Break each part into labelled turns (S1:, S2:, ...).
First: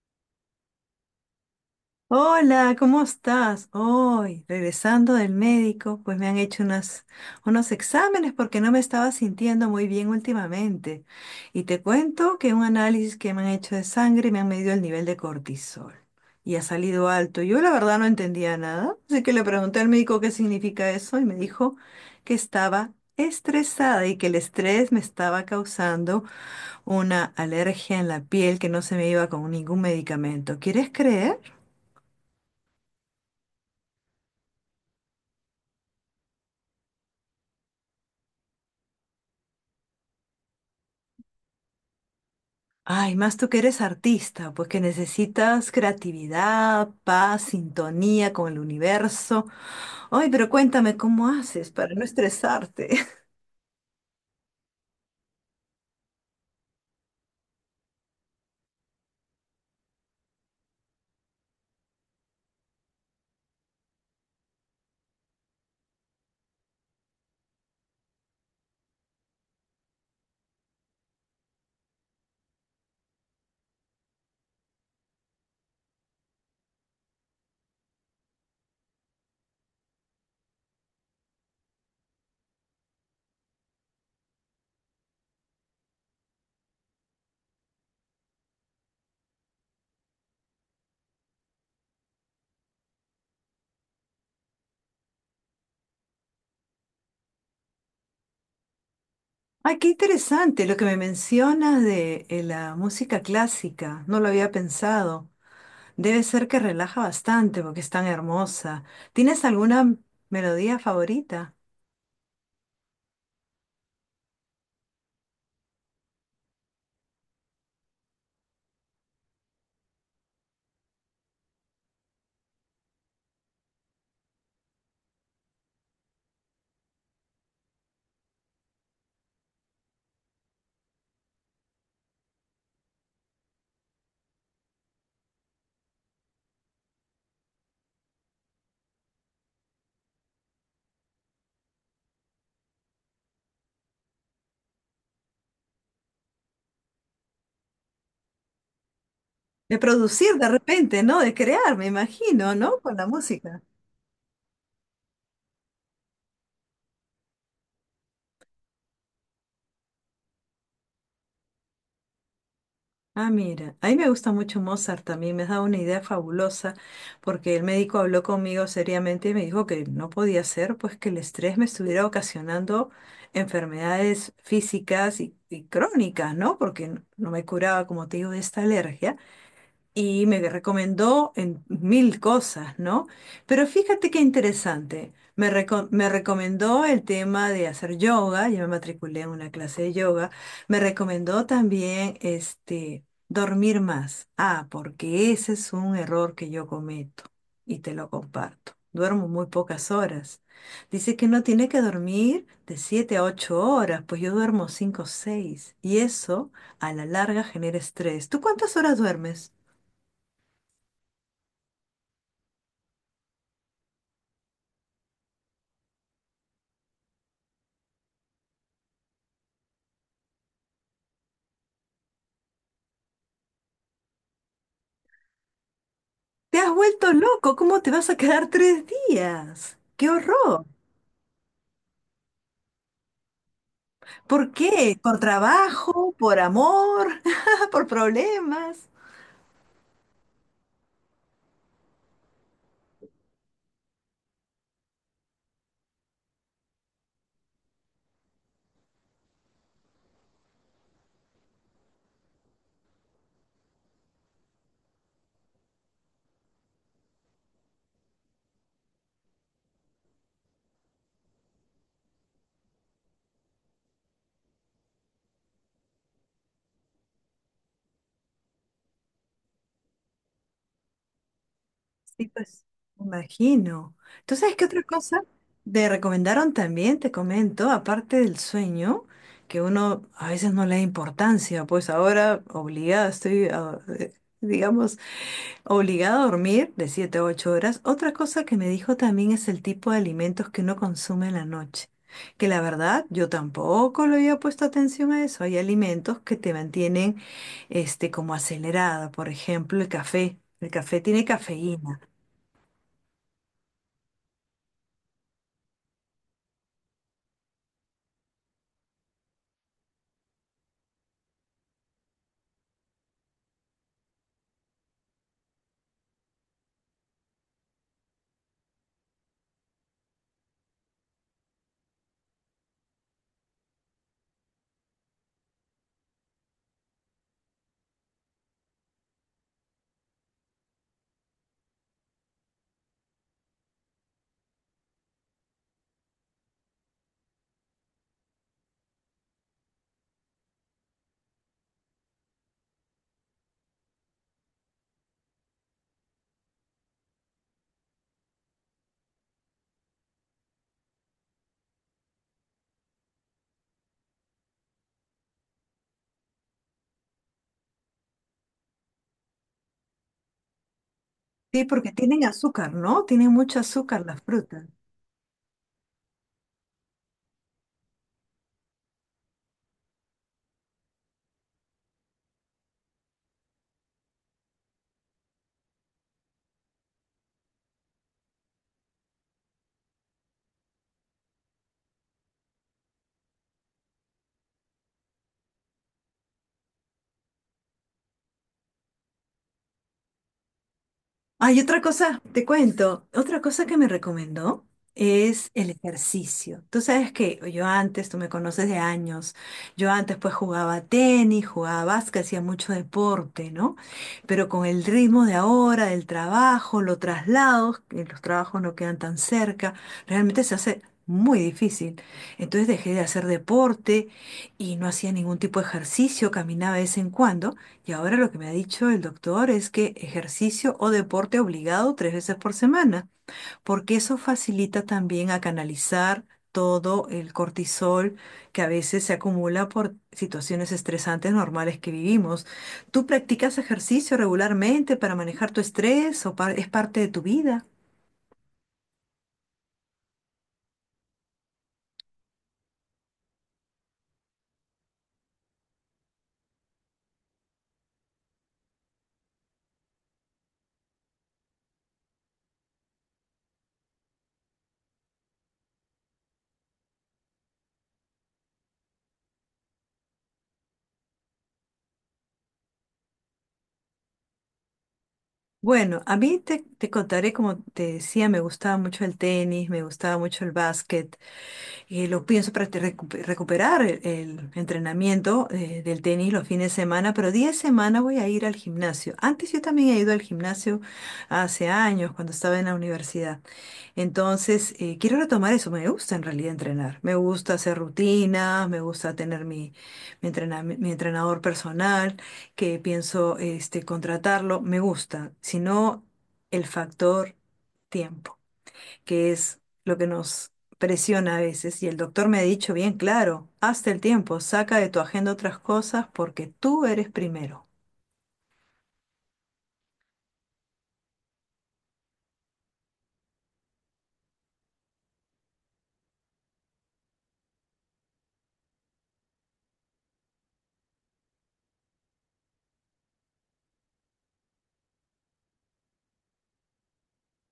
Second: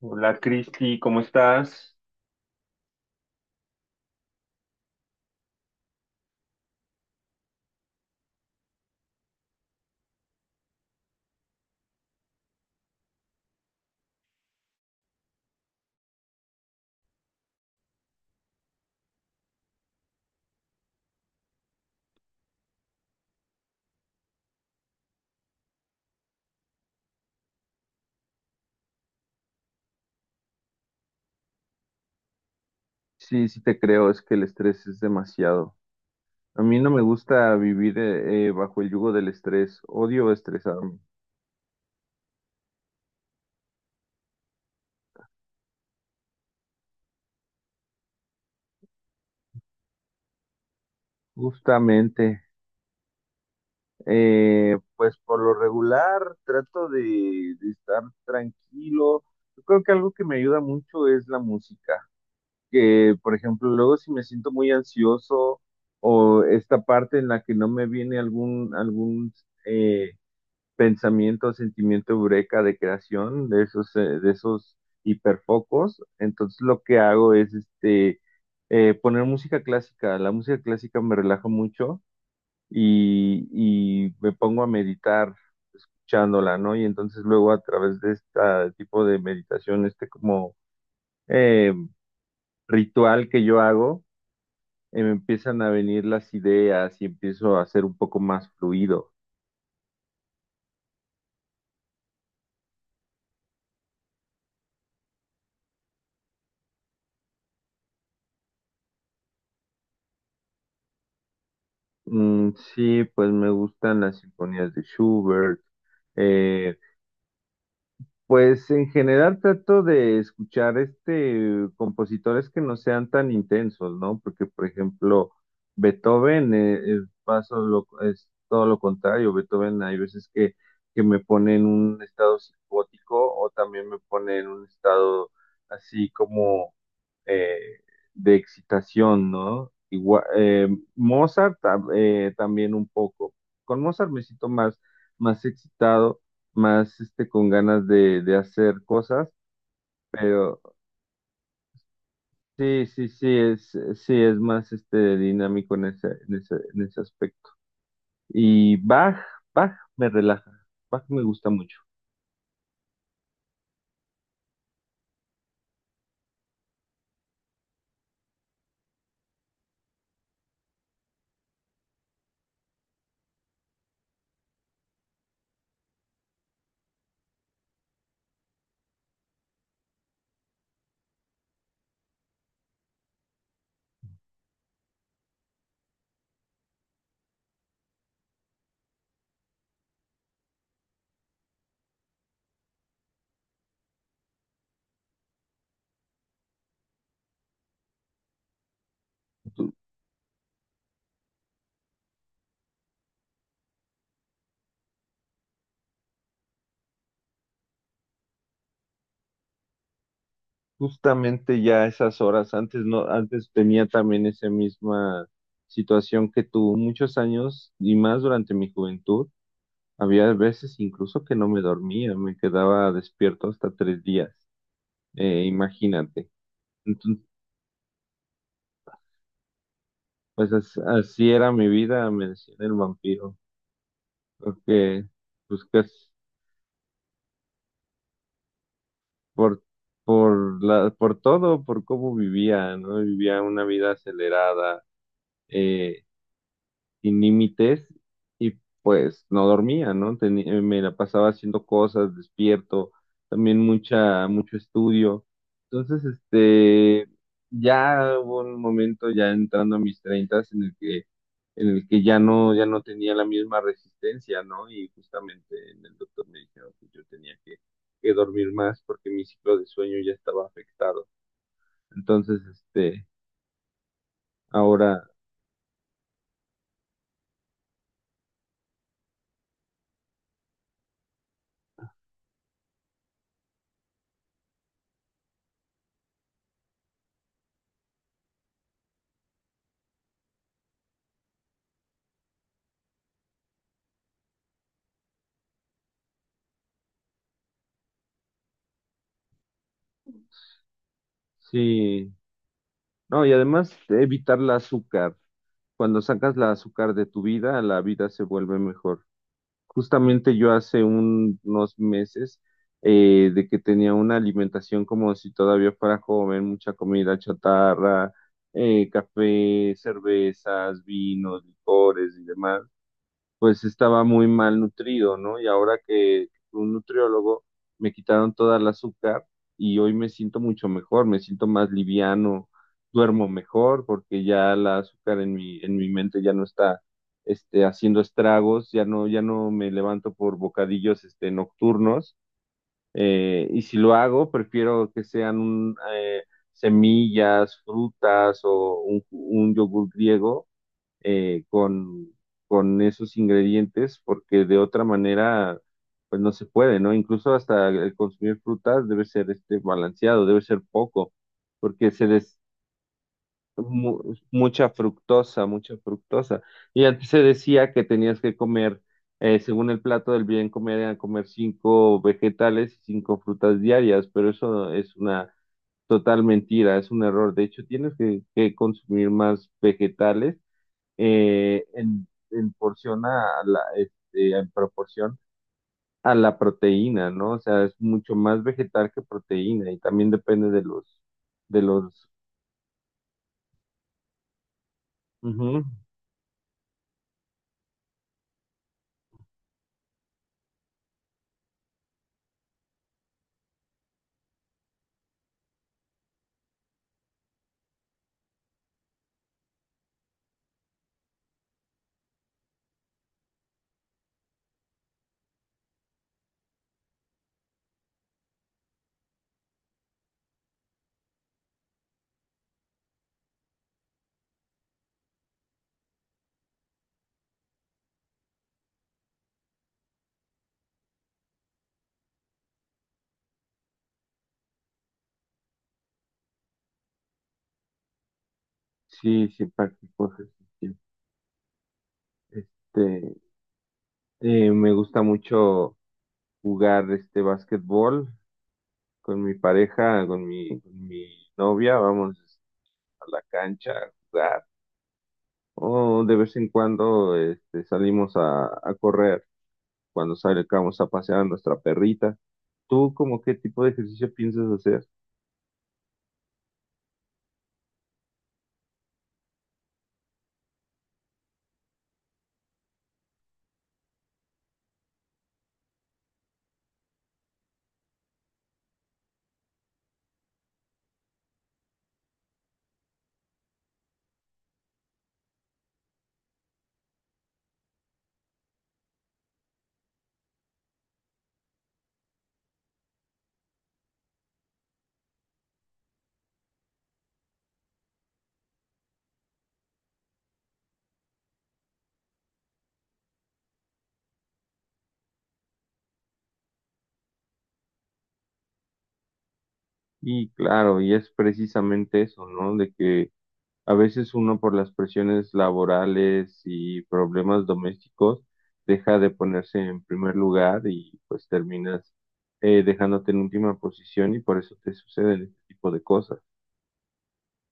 S1: Hola Cristi, ¿cómo estás?
S2: Hola, ¿cómo estás? Hoy, regresando del médico, pues me han hecho unos exámenes porque no me estaba sintiendo muy bien últimamente. Y te cuento que un análisis que me han hecho de sangre me han medido el nivel de cortisol y ha salido alto. Yo la verdad no entendía nada, así que le pregunté al médico qué significa eso y me dijo que estaba estresada y que el estrés me estaba causando una alergia en la piel que no se me iba con ningún medicamento. ¿Quieres creer?
S1: Sí, sí te creo, es que el estrés es demasiado. A mí no me gusta vivir bajo el yugo del estrés, odio estresarme.
S2: Ay, más tú que eres artista, pues que necesitas creatividad, paz, sintonía con el universo. Ay, pero cuéntame cómo haces para no
S1: Justamente,
S2: estresarte.
S1: pues por lo regular trato de estar tranquilo. Yo creo que algo que me ayuda mucho es la música, que por ejemplo luego si me siento muy ansioso o esta parte en la que no me viene algún, algún eh, pensamiento, sentimiento eureka de creación, de esos hiperfocos. Entonces lo que hago es poner música clásica. La música clásica me relaja mucho y me pongo a meditar escuchándola, ¿no? Y entonces luego a través de este tipo de meditación, este como eh, ritual que yo hago, me empiezan a venir las ideas y empiezo a ser un poco más fluido.
S2: Ay, qué interesante lo que me mencionas de la música clásica. No lo había pensado. Debe ser que relaja bastante porque es tan hermosa. ¿Tienes alguna melodía favorita?
S1: Mm, sí, pues me gustan las sinfonías de Schubert. Eh, pues en general trato de escuchar este compositores que no sean tan intensos, ¿no? Porque, por ejemplo, Beethoven es todo lo contrario. Beethoven hay veces que me pone en un estado psicótico o también me pone en un estado así como eh, de excitación, ¿no? Mozart también un poco. Con Mozart me siento más excitado, más este, con ganas de hacer cosas,
S2: De producir de
S1: pero
S2: repente, ¿no? De crear, me imagino, ¿no?
S1: sí,
S2: Con la
S1: sí,
S2: música.
S1: sí, es más este, dinámico en ese aspecto. Y Bach, Bach me relaja, Bach me gusta mucho.
S2: Ah, mira, a mí me gusta mucho Mozart también, me has dado una idea fabulosa, porque el médico habló conmigo seriamente y me dijo que no podía ser, pues que el estrés me estuviera ocasionando enfermedades físicas y crónicas, ¿no? Porque no me curaba, como te digo, de esta alergia y me recomendó en mil cosas, ¿no? Pero fíjate qué interesante. Me recomendó el tema de hacer yoga, yo me matriculé en una clase de yoga. Me recomendó también este, dormir más. Ah, porque ese es un error que yo cometo y te lo comparto. Duermo muy pocas horas. Dice que no tiene que dormir de 7 a 8 horas, pues yo duermo 5 o 6 y eso a la larga genera estrés. ¿Tú cuántas horas duermes?
S1: Justamente ya esas horas, antes no, antes tenía también esa misma situación que tú, muchos años y más durante mi juventud, había veces incluso que no me dormía, me quedaba despierto hasta tres días, imagínate.
S2: Te has vuelto
S1: Entonces,
S2: loco, ¿cómo te vas a quedar 3 días? ¡Qué
S1: pues
S2: horror!
S1: así era mi vida, me decían el vampiro,
S2: ¿Por qué?
S1: porque
S2: ¿Por
S1: pues que es
S2: trabajo? ¿Por amor? ¿Por problemas?
S1: por, por todo, por cómo vivía, ¿no? Vivía una vida acelerada, eh, sin límites y pues no dormía, ¿no? Me la pasaba haciendo cosas, despierto, también mucho estudio. Entonces, ya hubo un momento ya entrando a mis treintas en el que, ya no tenía la misma resistencia, ¿no? Y justamente en el doctor me dijeron que yo tenía que dormir más porque mi ciclo de sueño ya estaba afectado.
S2: Sí,
S1: Entonces,
S2: pues, me imagino. ¿Tú sabes qué otra
S1: ahora
S2: cosa te recomendaron también? Te comento, aparte del sueño, que uno a veces no le da importancia, pues ahora obligada estoy, digamos, obligado a dormir de 7 a 8 horas. Otra cosa que me dijo también es el tipo de alimentos que uno consume en la noche. Que la verdad, yo tampoco le había puesto atención a eso. Hay alimentos que te mantienen este, como acelerada. Por ejemplo, el café. El café tiene cafeína.
S1: sí. No, y además evitar el azúcar. Cuando sacas la azúcar de tu vida, la vida se vuelve mejor. Justamente yo hace unos meses de que tenía una alimentación como si todavía fuera joven, mucha comida chatarra, café, cervezas, vinos, licores y demás, pues estaba muy mal nutrido, ¿no? Y ahora que fui un nutriólogo me quitaron toda el azúcar y hoy me siento mucho mejor, me siento más liviano, duermo mejor porque ya el azúcar en mi mente ya no está haciendo estragos, ya no me levanto por bocadillos nocturnos. Y si lo hago, prefiero que sean semillas, frutas o un yogur griego eh, con, con esos ingredientes, porque de otra manera, pues no se puede, ¿no? Incluso hasta el consumir frutas debe ser este balanceado, debe ser poco,
S2: Sí, porque
S1: porque
S2: tienen azúcar, ¿no? Tienen mucho azúcar las frutas.
S1: mucha fructosa, mucha fructosa. Y antes se decía que tenías que comer, según el plato del bien comer, era comer cinco vegetales y cinco frutas diarias, pero eso es una total mentira, es un error. De hecho, tienes que consumir más vegetales en porción en proporción a la proteína, ¿no? O sea, es mucho más vegetal que proteína y también depende de los,
S2: Hay
S1: de
S2: otra
S1: los,
S2: cosa, te cuento, otra cosa que me recomendó es
S1: Ujú.
S2: el ejercicio. Tú sabes que yo antes, tú me conoces de años, yo antes pues jugaba tenis, jugaba básquet, hacía mucho deporte, ¿no? Pero con el ritmo de ahora, del trabajo, los traslados, que los trabajos no quedan tan cerca, realmente se hace muy difícil. Entonces dejé de hacer deporte y no hacía ningún tipo de ejercicio, caminaba de vez en cuando. Y ahora lo que me ha dicho el doctor es que ejercicio o deporte obligado 3 veces por semana, porque eso facilita también a canalizar todo el cortisol que a veces se acumula por situaciones estresantes normales que vivimos. ¿Tú practicas ejercicio regularmente para manejar tu estrés o es parte de tu vida?
S1: Sí, sí, practico ejercicio. Este, Me gusta mucho jugar básquetbol con mi pareja, con mi novia, vamos a la cancha a jugar. O de vez en cuando salimos a correr. Cuando salgamos a pasear a nuestra perrita. ¿Tú como qué tipo de ejercicio piensas hacer?
S2: Bueno, a mí te contaré, como te decía, me gustaba mucho el tenis, me gustaba mucho el básquet. Lo pienso para te recuperar el entrenamiento del tenis los fines de semana, pero día de semana voy a ir al gimnasio. Antes yo también he ido al gimnasio hace años, cuando estaba en la universidad. Entonces, quiero retomar eso. Me gusta en realidad entrenar. Me gusta hacer rutinas, me gusta tener mi entrenador personal que pienso este, contratarlo, me gusta, sino el factor tiempo, que es lo que nos presiona a veces. Y el doctor me ha dicho bien claro, hazte el tiempo, saca de tu agenda otras cosas porque tú eres primero.
S1: Y claro, y es precisamente eso, ¿no? De que a veces uno por las presiones laborales y problemas domésticos deja de ponerse en primer lugar y pues terminas dejándote en última posición y por eso te suceden este tipo de cosas.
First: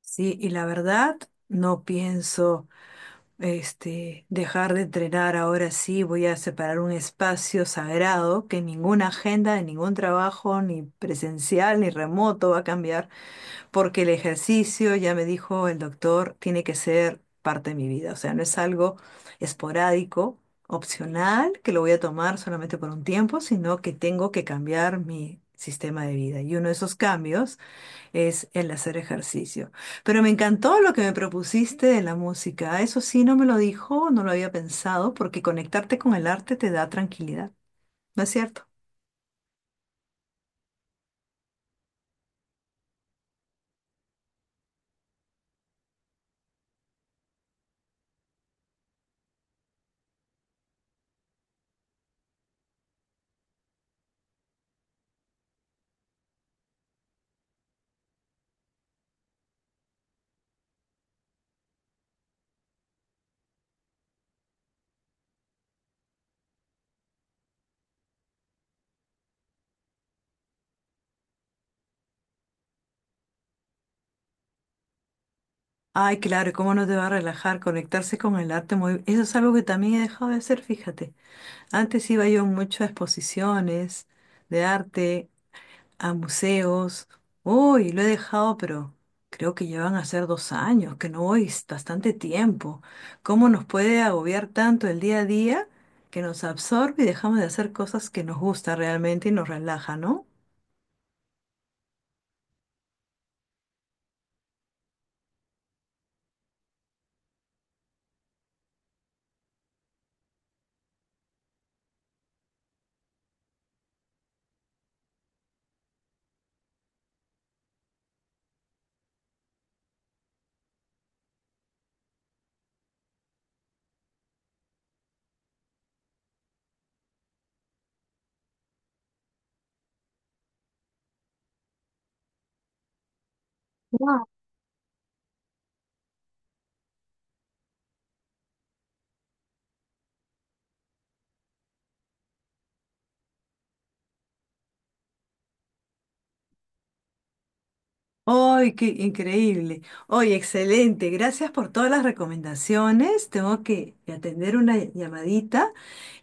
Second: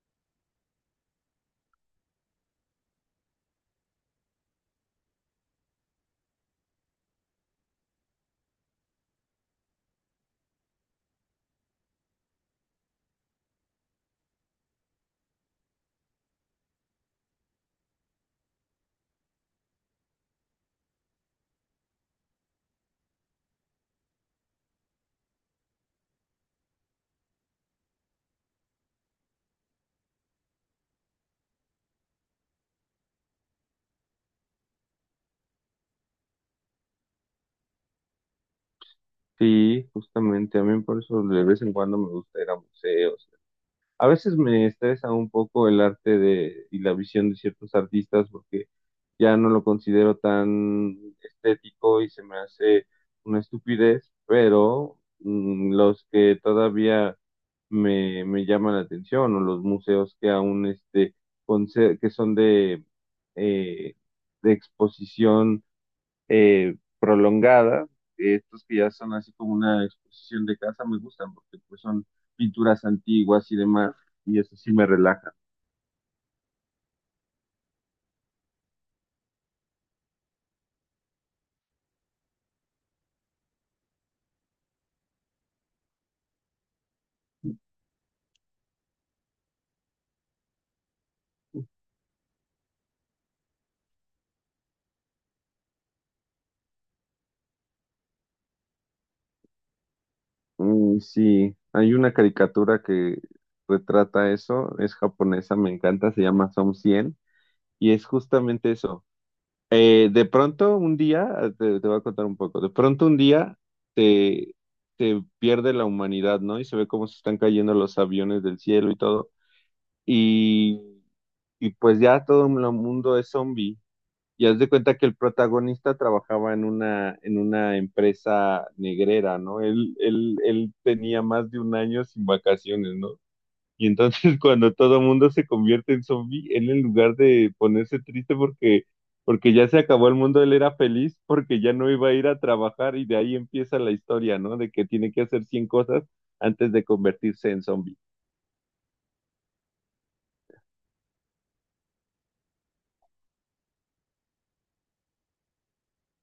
S2: Sí, y la verdad, no pienso este, dejar de entrenar ahora sí, voy a separar un espacio sagrado que ninguna agenda de ningún trabajo, ni presencial ni remoto, va a cambiar porque el ejercicio, ya me dijo el doctor, tiene que ser parte de mi vida, o sea, no es algo esporádico, opcional, que lo voy a tomar solamente por un tiempo, sino que tengo que cambiar mi sistema de vida. Y uno de esos cambios es el hacer ejercicio. Pero me encantó lo que me propusiste de la música. Eso sí, no me lo dijo, no lo había pensado, porque conectarte con el arte te da tranquilidad, ¿no es cierto?
S1: Sí, justamente a mí por eso de vez en cuando me gusta ir a museos. A veces me estresa un poco el arte y la visión de ciertos artistas porque ya no lo considero tan estético y se me hace una estupidez, pero los que todavía me llaman la atención o los museos que aún que son eh, de exposición prolongada. Estos que ya son así como una exposición de casa me gustan porque pues son pinturas antiguas y demás, y eso sí me relaja.
S2: Ay, claro, ¿y ¿cómo no te va a relajar conectarse con el arte? Muy... Eso es algo que también he dejado de hacer, fíjate. Antes iba yo mucho a exposiciones de arte, a museos. Uy, lo he dejado, pero creo que llevan a ser 2 años, que no voy, es bastante tiempo. ¿Cómo nos puede agobiar tanto el día a día que nos absorbe y dejamos de hacer cosas que nos gusta realmente y nos relaja, ¿no?
S1: Mm, sí, hay una caricatura que retrata eso, es japonesa, me encanta, se llama Som 100 y es justamente eso. De pronto un día, te voy a contar un poco, de pronto un día te, te pierde la humanidad, ¿no? Y se ve cómo se están cayendo los aviones del cielo y todo, y, y pues ya todo el mundo es zombie. Y haz de cuenta que el protagonista trabajaba en una empresa negrera, ¿no? Él tenía más de un año sin vacaciones, ¿no? Y entonces cuando todo el mundo se convierte en zombie, él en lugar de ponerse triste porque ya se acabó el mundo, él era feliz porque ya no iba a ir a trabajar y de ahí empieza la historia, ¿no? De que tiene que hacer 100 cosas antes de convertirse en zombie.
S2: ¡Ay, qué increíble! ¡Ay, excelente! Gracias por todas las recomendaciones. Tengo que atender una llamadita.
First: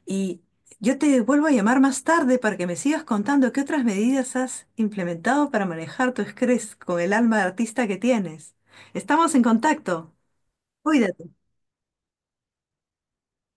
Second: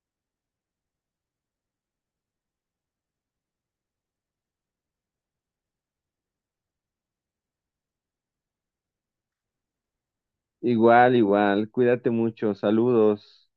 S2: Y yo te vuelvo a llamar más tarde para que me sigas contando qué otras medidas has implementado para manejar tu estrés con el alma de artista que tienes. Estamos en contacto.
S1: Igual,
S2: Cuídate.
S1: igual, cuídate mucho, saludos.